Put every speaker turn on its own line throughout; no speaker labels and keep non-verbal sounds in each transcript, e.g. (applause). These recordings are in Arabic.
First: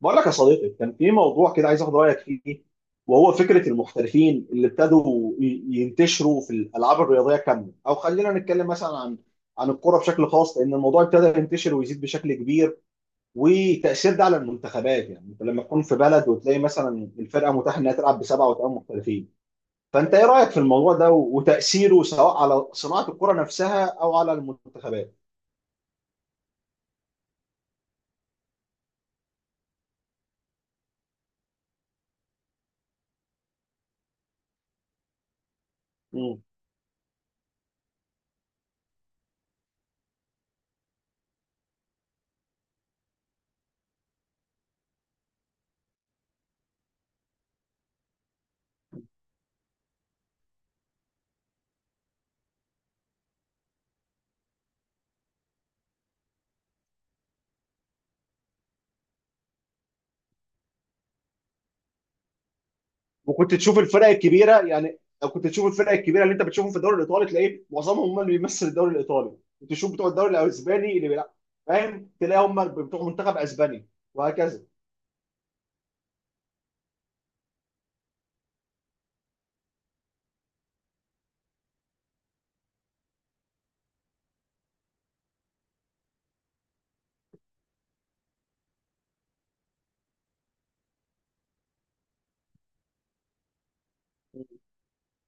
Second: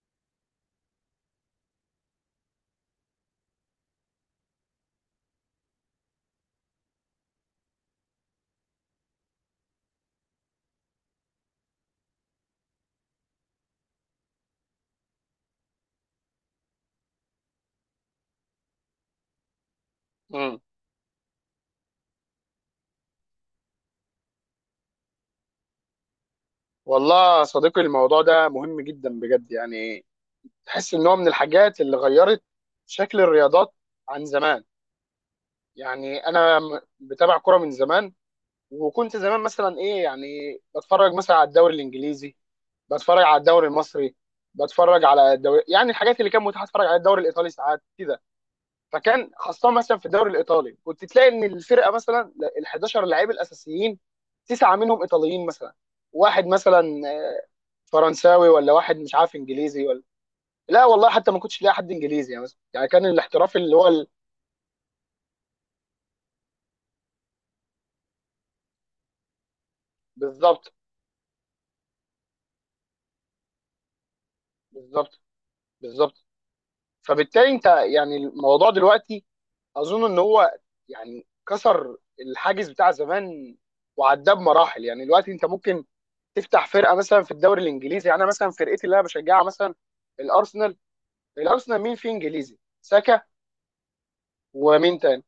بقول لك يا صديقي، كان في موضوع كده عايز اخد رايك فيه، وهو فكره المحترفين اللي ابتدوا ينتشروا في الالعاب الرياضيه كامله، او خلينا نتكلم مثلا عن الكره بشكل خاص، لان الموضوع ابتدى ينتشر ويزيد بشكل كبير. وتاثير ده على المنتخبات، يعني انت لما تكون في بلد وتلاقي مثلا الفرقه متاح انها تلعب بسبعه وثمان محترفين، فانت ايه رايك في
مم.
الموضوع ده وتاثيره، سواء على صناعه الكره نفسها او على المنتخبات؟
والله يا صديقي الموضوع ده مهم جدا بجد. يعني تحس ان هو من الحاجات اللي غيرت شكل الرياضات عن زمان. يعني انا بتابع كرة من زمان، وكنت زمان مثلا ايه، يعني بتفرج مثلا على الدوري الانجليزي، بتفرج على الدوري المصري، بتفرج على الدوري، يعني الحاجات اللي كان متاح اتفرج على الدوري الايطالي ساعات كده. فكان خاصة مثلا في الدوري الايطالي كنت تلاقي ان الفرقة مثلا ال 11 لعيب الاساسيين تسعة منهم ايطاليين مثلا، واحد مثلا فرنساوي، ولا واحد مش عارف انجليزي، ولا لا والله، حتى ما كنتش لاقي حد انجليزي. يعني مثلا يعني كان
وكنت
الاحتراف اللي
تشوف
هو
الفرق
ال...
الكبيره، يعني لو كنت تشوف الفرق الكبيره اللي انت بتشوفهم في الدوري الايطالي تلاقيه معظمهم هم اللي بيمثل الدوري الايطالي، وتشوف بتوع الدوري
بالظبط
الاسباني اللي بيلعب، فاهم، تلاقي هم بتوع منتخب اسباني، وهكذا.
بالظبط بالظبط. فبالتالي انت يعني الموضوع دلوقتي اظن ان هو يعني كسر الحاجز بتاع زمان وعداه بمراحل. يعني دلوقتي انت ممكن تفتح فرقه مثلا في الدوري الانجليزي. يعني انا مثلا فرقتي اللي انا بشجعها مثلا الارسنال، الارسنال مين فيه انجليزي؟ ساكا، ومين تاني؟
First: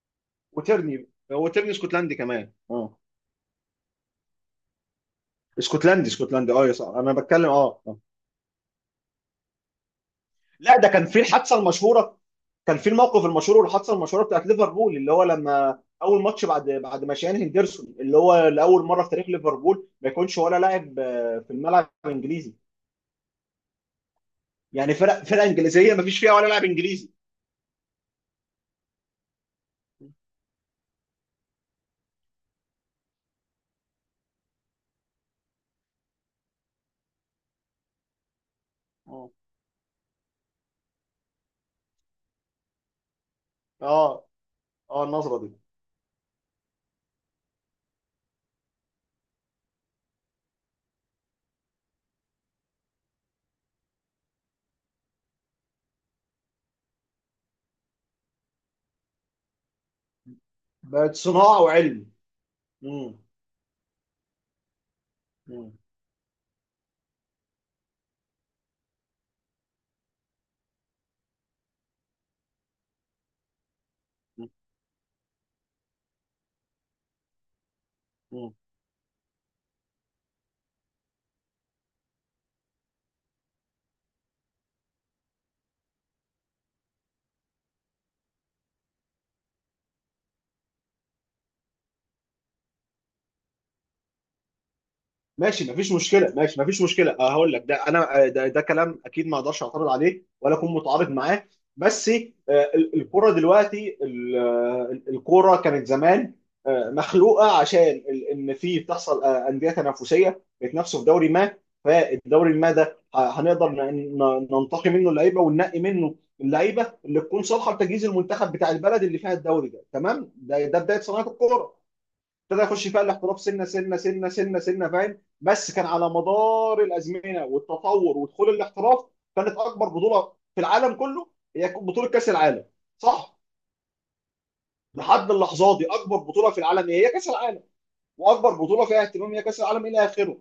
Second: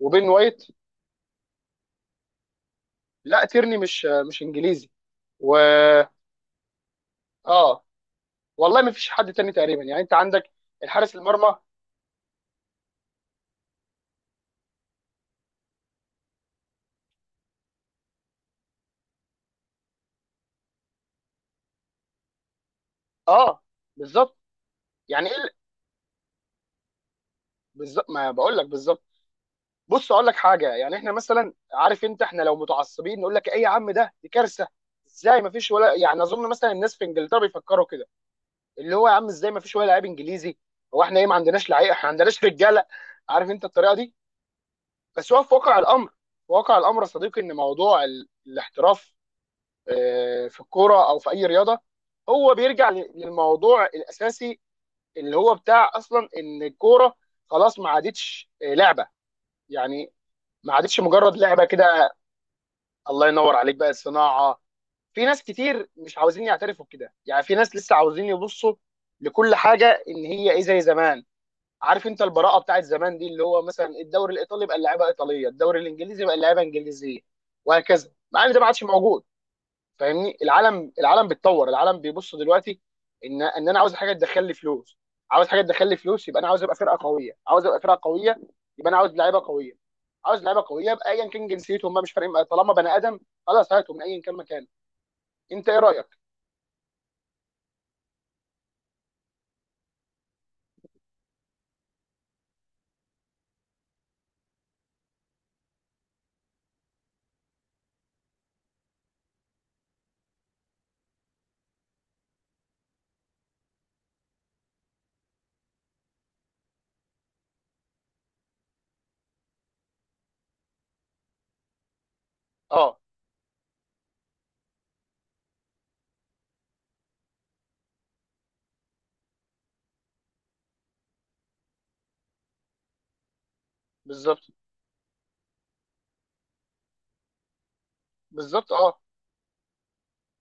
وبين وايت.
وترني، هو ترني اسكتلندي كمان
لا تيرني مش انجليزي. و
اسكتلندي، اسكتلندي، يا صاحبي انا بتكلم.
اه، والله ما فيش حد تاني تقريبا. يعني انت عندك
لا، ده كان
الحارس
في
المرمى.
الحادثه المشهوره. كان في الموقف المشهور والحادثه المشهوره بتاعت ليفربول، اللي هو لما اول ماتش بعد ما شان هندرسون، اللي هو لاول مره في تاريخ ليفربول ما يكونش ولا لاعب في الملعب الانجليزي،
اه بالظبط.
يعني
يعني ايه
فرقه انجليزيه ما فيش فيها ولا لاعب انجليزي.
بالظبط، ما بقول لك بالظبط. بص اقول لك حاجه، يعني احنا مثلا، عارف انت، احنا لو متعصبين نقول لك ايه يا عم، ده دي كارثه، ازاي ما فيش ولا، يعني اظن مثلا الناس في انجلترا بيفكروا كده، اللي هو يا عم
اه،
ازاي ما فيش ولا لعيب انجليزي؟ هو احنا ايه، ما عندناش لعيبه؟ احنا ما عندناش رجاله؟ عارف انت الطريقه دي.
اه،
بس
النظره
هو
دي
في واقع الامر، في واقع الامر يا صديقي، ان موضوع الاحتراف في الكوره او في اي رياضه هو بيرجع للموضوع الاساسي، اللي هو بتاع اصلا ان الكوره خلاص ما عادتش لعبه. يعني ما عادتش
بقت
مجرد
صناعه
لعبه
وعلم.
كده.
مم.
الله ينور عليك بقى الصناعه. في ناس
مم.
كتير مش عاوزين يعترفوا بكده. يعني في ناس لسه عاوزين يبصوا لكل حاجه ان هي ايه زي زمان. عارف انت البراءه بتاعت زمان دي، اللي هو مثلا الدوري الايطالي بقى اللعيبه ايطاليه، الدوري الانجليزي بقى اللعيبه انجليزيه، وهكذا، مع ان
مم.
ده ما عادش موجود. فاهمني؟ العالم بيتطور، العالم بيبص دلوقتي ان انا عاوز حاجه تدخل لي فلوس، عاوز حاجه تدخل لي فلوس يبقى انا عاوز ابقى فرقه قويه، عاوز ابقى فرقه قويه يبقى انا عاوز لعيبه قويه، عاوز لعيبه قويه يبقى ايا كان جنسيتهم بقى مش فارق معايا. طالما بني ادم، خلاص هاته من ايا كان مكان. انت
ماشي
ايه
مفيش
رايك؟
مشكله، ماشي مفيش مشكله، هقول لك ده، انا ده كلام اكيد ما اقدرش اعترض عليه، ولا اكون متعارض معاه. بس الكره دلوقتي، الكره كانت زمان مخلوقه عشان ان في بتحصل انديه تنافسيه بيتنافسوا في دوري ما، فالدوري ما ده هنقدر ننتقي منه اللعيبه، وننقي منه اللعيبه اللي تكون صالحه لتجهيز المنتخب بتاع البلد اللي فيها الدوري ده. تمام، ده بدايه صناعه الكوره. ابتدى يخش
اه
فيها الاحتراف سنه سنه سنه سنه سنه، فاهم، بس كان على مدار الازمنه والتطور ودخول الاحتراف، كانت اكبر بطوله في العالم كله هي بطوله كاس العالم، صح.
بالظبط
لحد اللحظه دي، اكبر بطوله في العالم هي كاس العالم، واكبر
بالظبط.
بطوله
اه
فيها اهتمام هي كاس العالم، الى اخره.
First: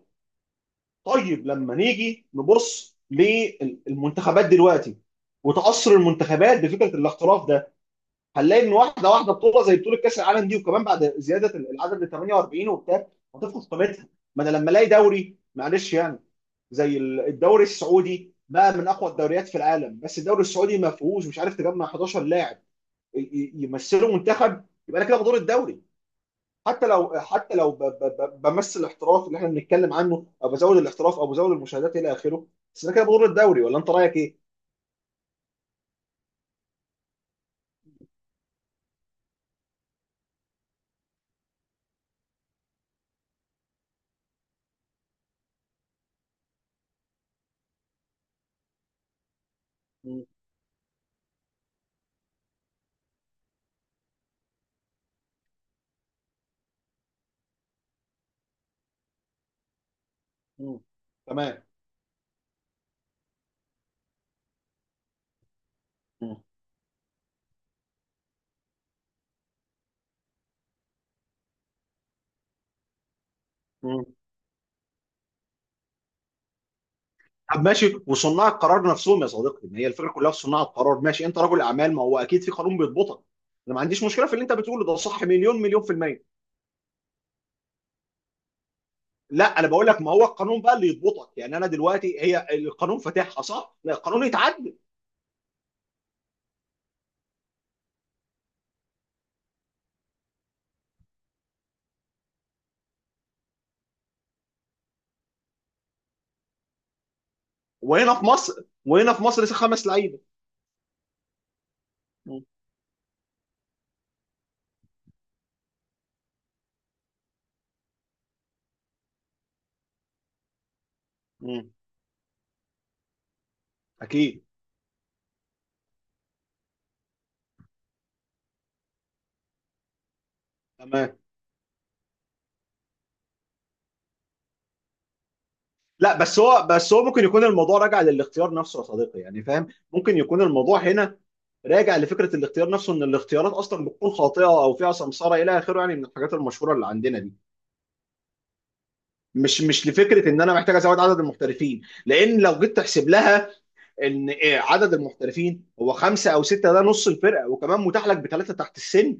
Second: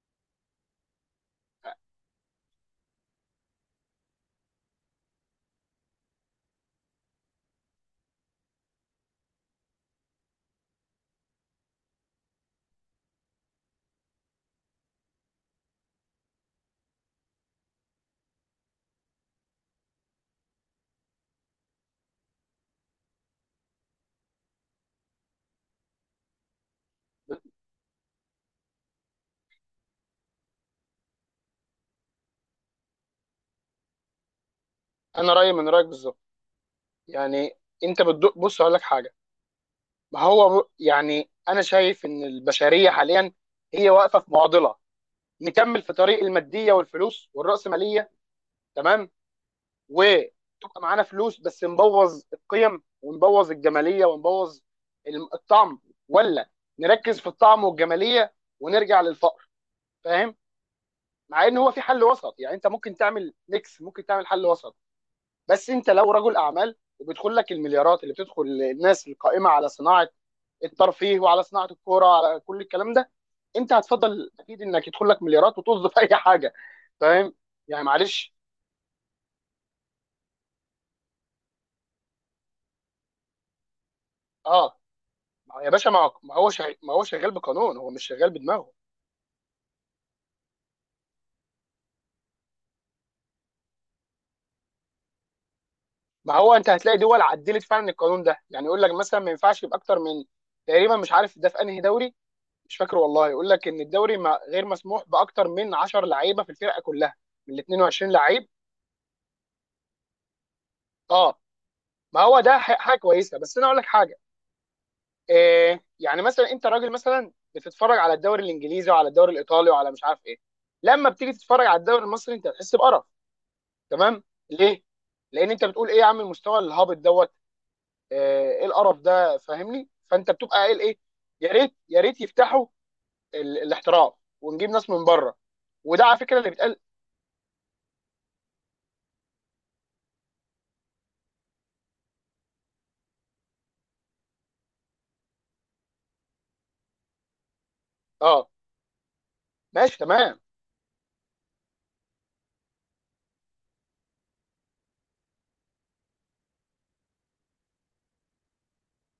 طيب لما نيجي نبص للمنتخبات دلوقتي وتاثر المنتخبات بفكره الاحتراف ده، هنلاقي ان واحده واحده، بطوله زي بطوله كاس العالم دي، وكمان بعد زياده العدد ل 48 وبتاع، هتفقد قيمتها. ما انا لما الاقي دوري، معلش يعني، زي الدوري السعودي بقى، من اقوى الدوريات في العالم، بس الدوري السعودي ما فيهوش، مش عارف تجمع 11 لاعب يمثلوا منتخب، يبقى انا كده بدور الدوري. حتى لو، حتى لو بمثل الاحتراف اللي احنا بنتكلم عنه، او بزود الاحتراف او بزود المشاهدات الى اخره، بس انا كده بدور الدوري، ولا انت رايك ايه؟
انا رايي من رايك بالظبط. يعني انت بتدق، بص اقول لك حاجه. ما هو يعني انا شايف ان البشريه حاليا هي واقفه في معضله: نكمل في طريق الماديه والفلوس والراسماليه، تمام،
مم.
وتبقى معانا فلوس بس نبوظ القيم ونبوظ الجماليه ونبوظ الطعم، ولا نركز في الطعم والجماليه ونرجع للفقر؟ فاهم؟
مم.
مع ان
تمام.
هو في حل وسط. يعني انت ممكن تعمل ميكس، ممكن تعمل حل وسط. بس انت لو رجل
مم.
اعمال، وبيدخل لك المليارات اللي بتدخل الناس القائمه على صناعه الترفيه وعلى صناعه الكوره، على كل الكلام ده، انت
مم.
هتفضل اكيد انك يدخل لك مليارات وطز في (laughs) اي حاجه. فاهم؟
طب
يعني
ماشي،
معلش.
وصناع القرار نفسهم يا صديقي، ما هي الفكره كلها في صناع القرار. ماشي، انت رجل اعمال، ما هو اكيد في قانون بيضبطك. انا ما عنديش مشكله في اللي انت
اه
بتقوله ده، صح
ما هو
مليون
يا
مليون
باشا،
في
ما هو،
الميه.
ما هو شغال بقانون، هو مش شغال بدماغه.
لا، انا بقول لك ما هو القانون بقى اللي يضبطك، يعني انا دلوقتي هي القانون فاتحها صح، لا القانون يتعدل.
ما هو انت هتلاقي دول عدلت فعلا القانون ده. يعني يقول لك مثلا ما ينفعش يبقى اكتر من، تقريبا مش عارف ده في انهي دوري، مش فاكر والله، يقول لك ان الدوري ما... غير مسموح باكتر من 10 لعيبه في الفرقه كلها من 22
وهنا في
لعيب.
مصر، وهنا في مصر خمس لعيبه.
اه ما هو
مم.
ده حاجه كويسه. بس انا اقول لك حاجه. إيه يعني مثلا انت راجل مثلا بتتفرج على الدوري الانجليزي وعلى الدوري الايطالي وعلى مش عارف ايه، لما بتيجي تتفرج
مم.
على الدوري المصري انت هتحس بقرف. تمام؟
اكيد.
ليه؟ لان انت بتقول ايه يا عم، المستوى الهابط دوت آه، ايه القرف ده؟ فاهمني؟ فانت بتبقى قايل ايه؟
تمام.
يا ريت، يا ريت يفتحوا الاحتراف ونجيب ناس من بره. وده على
لا،
فكره
بس
اللي
هو
بيتقال.
بس هو ممكن يكون الموضوع راجع للاختيار نفسه يا صديقي، يعني فاهم، ممكن يكون الموضوع هنا راجع لفكره الاختيار نفسه، ان الاختيارات اصلا بتكون خاطئه، او فيها سمساره الى اخره، يعني من الحاجات المشهوره اللي عندنا دي،
اه
مش
ماشي
لفكره
تمام.
ان انا محتاج ازود عدد المحترفين. لان لو جيت تحسب لها، ان إيه، عدد المحترفين هو خمسه او سته، ده نص الفرقه، وكمان متاح لك بثلاثه تحت السن،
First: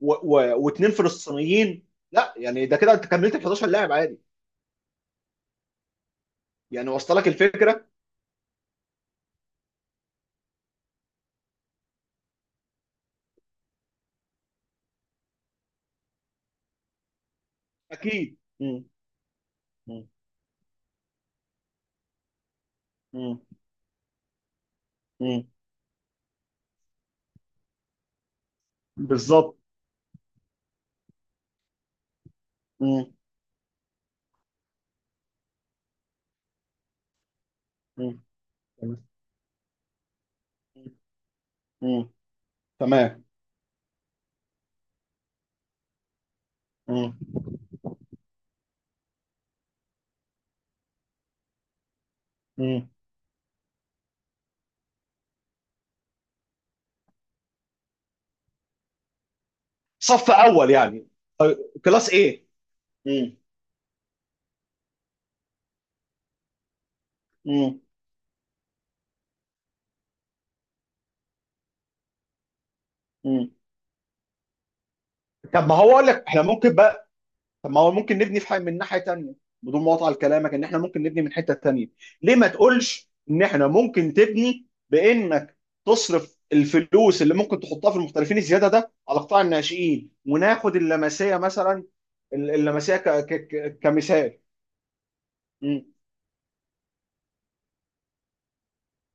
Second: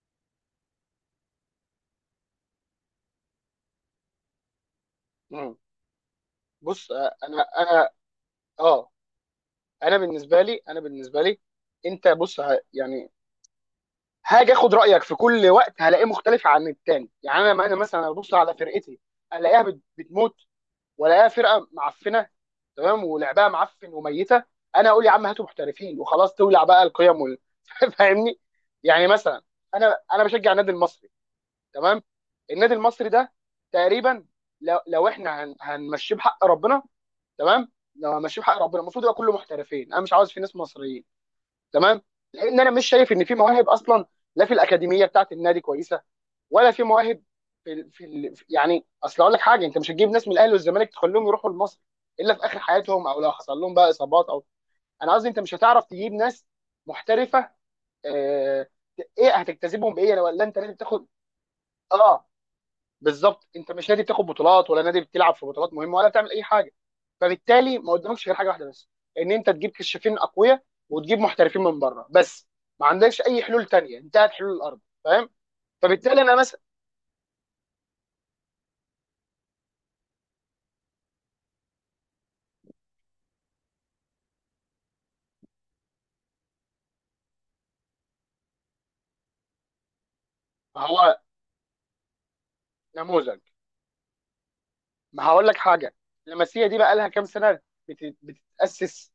واثنين فلسطينيين، لا يعني ده كده انت كملت ال 11 لاعب عادي،
مم. بص
يعني
آه،
وصل لك
انا
الفكره.
انا اه انا بالنسبه لي، انا بالنسبه لي، انت بص يعني هاجي اخد رايك في كل وقت هلاقيه مختلف عن التاني. يعني انا مثلا ابص
اكيد.
على
مم.
فرقتي، الاقيها
مم.
بتموت، ولاقيها فرقه معفنه، تمام،
مم.
ولعبها معفن وميته. انا اقول يا عم هاتوا
مم.
محترفين وخلاص، تولع بقى القيم وال... (laughs) فاهمني؟ يعني مثلا،
بالظبط.
انا بشجع النادي المصري، تمام. النادي المصري
مم.
ده تقريبا لو, لو هنمشيه بحق ربنا، تمام، لو
مم.
هنمشيه بحق ربنا المفروض
تمام.
يبقى كله محترفين، انا مش عاوز في ناس مصريين، تمام،
مم.
لان انا مش شايف ان
تمام.
في مواهب اصلا. لا في الاكاديميه بتاعت النادي كويسه ولا في
مم.
مواهب يعني اصل اقول لك حاجه، انت مش هتجيب ناس من الاهلي والزمالك تخليهم يروحوا لمصر الا في اخر
مم.
حياتهم او لو حصل لهم بقى اصابات او، انا قصدي انت مش هتعرف تجيب ناس محترفه. آه... ايه، هتجتذبهم بايه؟
صف
ولا انت
اول
نادي بتاخد؟
يعني. طيب، كلاس
اه
ايه. مم.
بالظبط، انت مش نادي بتاخد بطولات، ولا نادي بتلعب في بطولات مهمه، ولا بتعمل اي حاجه. فبالتالي
مم.
ما قدامكش غير حاجه واحده بس، ان انت تجيب كشافين اقوياء وتجيب محترفين من بره بس. ما عندكش اي
مم.
حلول تانية، انتهت حلول الارض. فاهم؟
طب ما هو اقول
فبالتالي
لك،
انا
احنا
مثلا،
ممكن بقى، طب ما هو ممكن نبني في حاجه من ناحيه تانيه، بدون ما اقطع كلامك، ان احنا ممكن نبني من حته تانيه. ليه ما تقولش ان احنا ممكن تبني بانك تصرف الفلوس اللي ممكن تحطها في المحترفين الزياده ده على قطاع الناشئين، وناخد
هو
اللمسيه مثلا، اللمسيه
نموذج.
كمثال.
ما هقول لك حاجه، اللمسيه دي بقى لها كام سنه بتتاسس؟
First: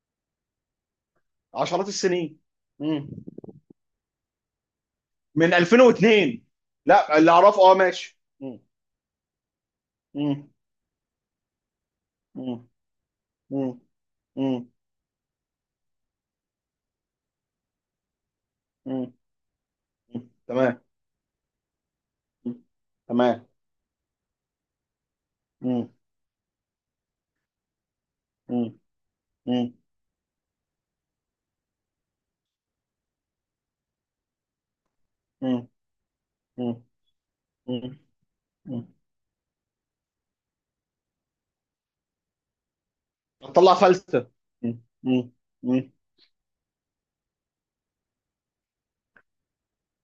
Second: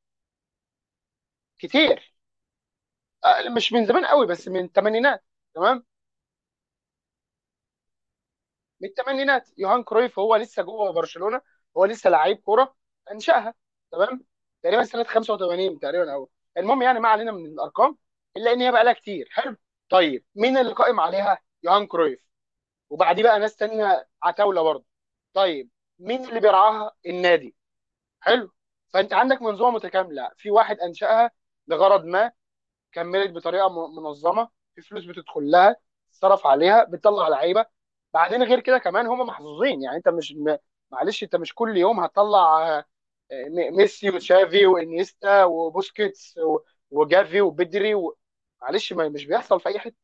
عشرات
كتير.
السنين. مم.
آه، مش من زمان قوي بس من الثمانينات،
من
تمام،
2002. لا، اللي اعرفه، اه، ماشي. مم.
من الثمانينات، يوهان كرويف هو
مم.
لسه جوه برشلونه، هو لسه لعيب
مم.
كوره، انشاها،
مم.
تمام.
مم.
تقريبا سنه 85 تقريبا او، المهم يعني ما علينا من الارقام الا ان هي بقى لها
مم.
كتير، حلو. طيب
مم.
مين اللي
تمام.
قائم عليها؟ يوهان كرويف،
مم.
وبعديه بقى
تمام.
ناس تانية عتاوله برضه. طيب
مم.
مين اللي بيرعاها؟ النادي. حلو.
مم.
فانت عندك منظومه
مم.
متكامله، في واحد انشاها لغرض ما، كملت بطريقه منظمه، في فلوس بتدخل
مم.
لها، تصرف عليها، بتطلع لعيبه.
مم.
بعدين غير كده
مم.
كمان هم محظوظين. يعني انت مش معلش، انت مش كل يوم هتطلع آه،
هتطلع
ميسي
فلسفه.
وتشافي
مم.
وانيستا
مم.
وبوسكيتس و وجافي وبدري و... معلش، ما مش بيحصل في اي حته.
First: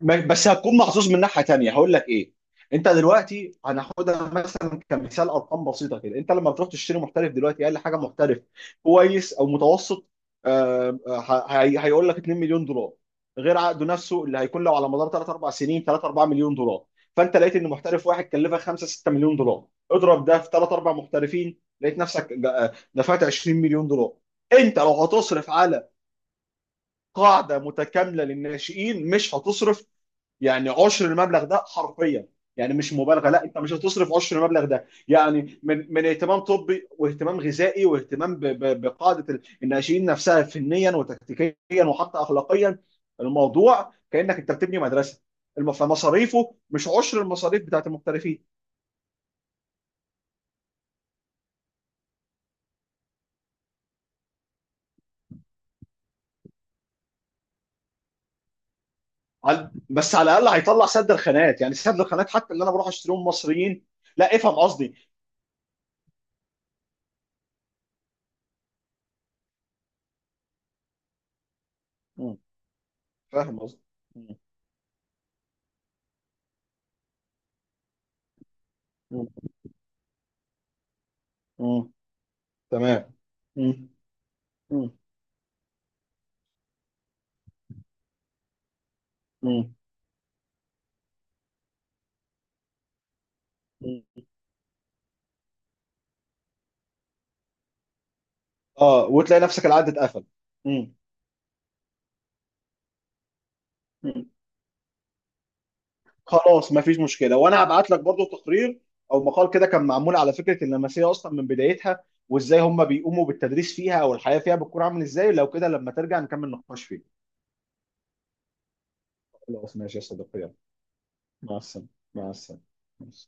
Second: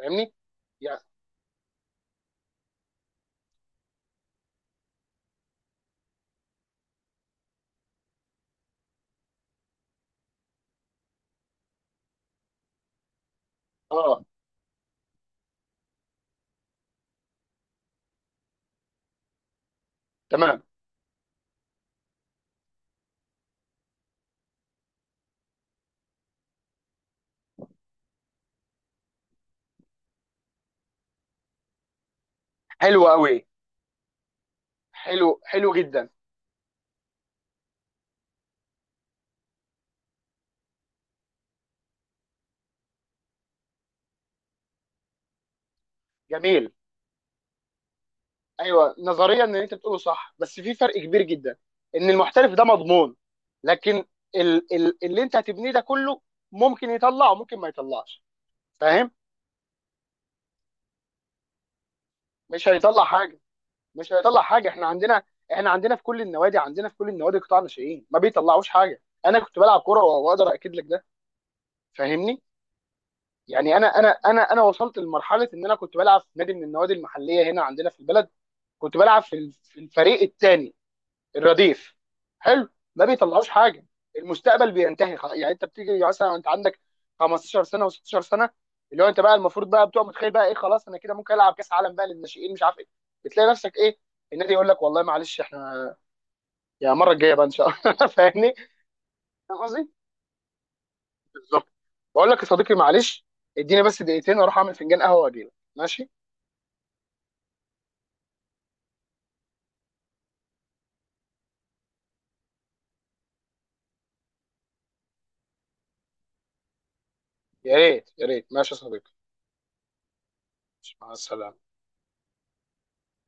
بس هتكون
يعني
محظوظ من ناحيه تانيه، هقول لك ايه. انت دلوقتي هناخدها مثلا كمثال، ارقام بسيطه كده، انت لما بتروح تشتري محترف دلوقتي، اقل حاجه محترف كويس او متوسط، آه، آه، هيقول لك 2 مليون دولار، غير عقده
اه
نفسه اللي هيكون له على مدار 3 4 سنين، 3 4 مليون دولار. فانت لقيت ان محترف واحد كلفك 5 6 مليون دولار، اضرب ده في
تمام.
3 4 محترفين، لقيت نفسك دفعت 20 مليون دولار. انت لو هتصرف على قاعده متكامله للناشئين، مش هتصرف يعني عشر المبلغ ده حرفيا، يعني مش
حلو
مبالغه،
قوي،
لا انت مش هتصرف عشر المبلغ ده،
حلو
يعني
حلو
من
جدا.
اهتمام طبي، واهتمام غذائي، واهتمام بقاعده الناشئين نفسها فنيا وتكتيكيا وحتى اخلاقيا، الموضوع كانك انت بتبني مدرسه، فمصاريفه
جميل.
مش عشر المصاريف بتاعت المحترفين.
ايوه نظريا ان انت بتقوله صح، بس في فرق كبير جدا ان المحترف ده مضمون، لكن ال اللي انت هتبنيه ده كله ممكن يطلع وممكن ما يطلعش. فاهم؟
بس على الاقل هيطلع سد الخانات، يعني سد الخانات، حتى اللي
مش
انا بروح
هيطلع
اشتريهم
حاجه،
مصريين.
مش
لا،
هيطلع
افهم
حاجه. احنا
قصدي.
عندنا، احنا عندنا في كل النوادي، عندنا في كل النوادي قطاع ناشئين ما بيطلعوش حاجه. انا كنت بلعب كوره واقدر اكد لك ده.
مم،
فاهمني؟
فاهم
يعني
قصدي.
انا انا
مم،
انا انا وصلت لمرحله ان انا كنت بلعب في نادي من النوادي المحليه هنا عندنا في البلد، كنت بلعب
مم،
في في الفريق الثاني،
مم،
الرديف، حلو. ما
تمام.
بيطلعوش حاجه،
مم،
المستقبل
مم،
بينتهي خلاص. يعني انت بتيجي مثلا، انت عندك 15 سنه و16 سنه، اللي هو انت بقى المفروض
مم.
بقى بتبقى متخيل بقى ايه، خلاص انا كده ممكن العب كاس عالم بقى للناشئين مش عارف ايه، بتلاقي نفسك ايه، النادي يقول لك والله معلش احنا، يا المره الجايه بقى ان شاء الله. (laughs) فاهمني؟
اه، وتلاقي
فاهم
نفسك العقد
قصدي؟
اتقفل. امم.
بالظبط. بقول لك يا صديقي، معلش، اديني بس
مم.
دقيقتين اروح اعمل فنجان قهوه واجي لك، ماشي؟
خلاص مفيش مشكله، وانا هبعت لك برضو تقرير او مقال كده كان معمول على فكره اللمسيه اصلا من بدايتها، وازاي هم بيقوموا بالتدريس فيها، او الحياه فيها بتكون عامل ازاي، لو كده لما ترجع نكمل نقاش فيه.
يا ريت، يا ريت، ماشي يا صديقي.
خلاص ماشي يا صديقي، يلا،
مع السلامه.
مع السلامه. مع السلامه.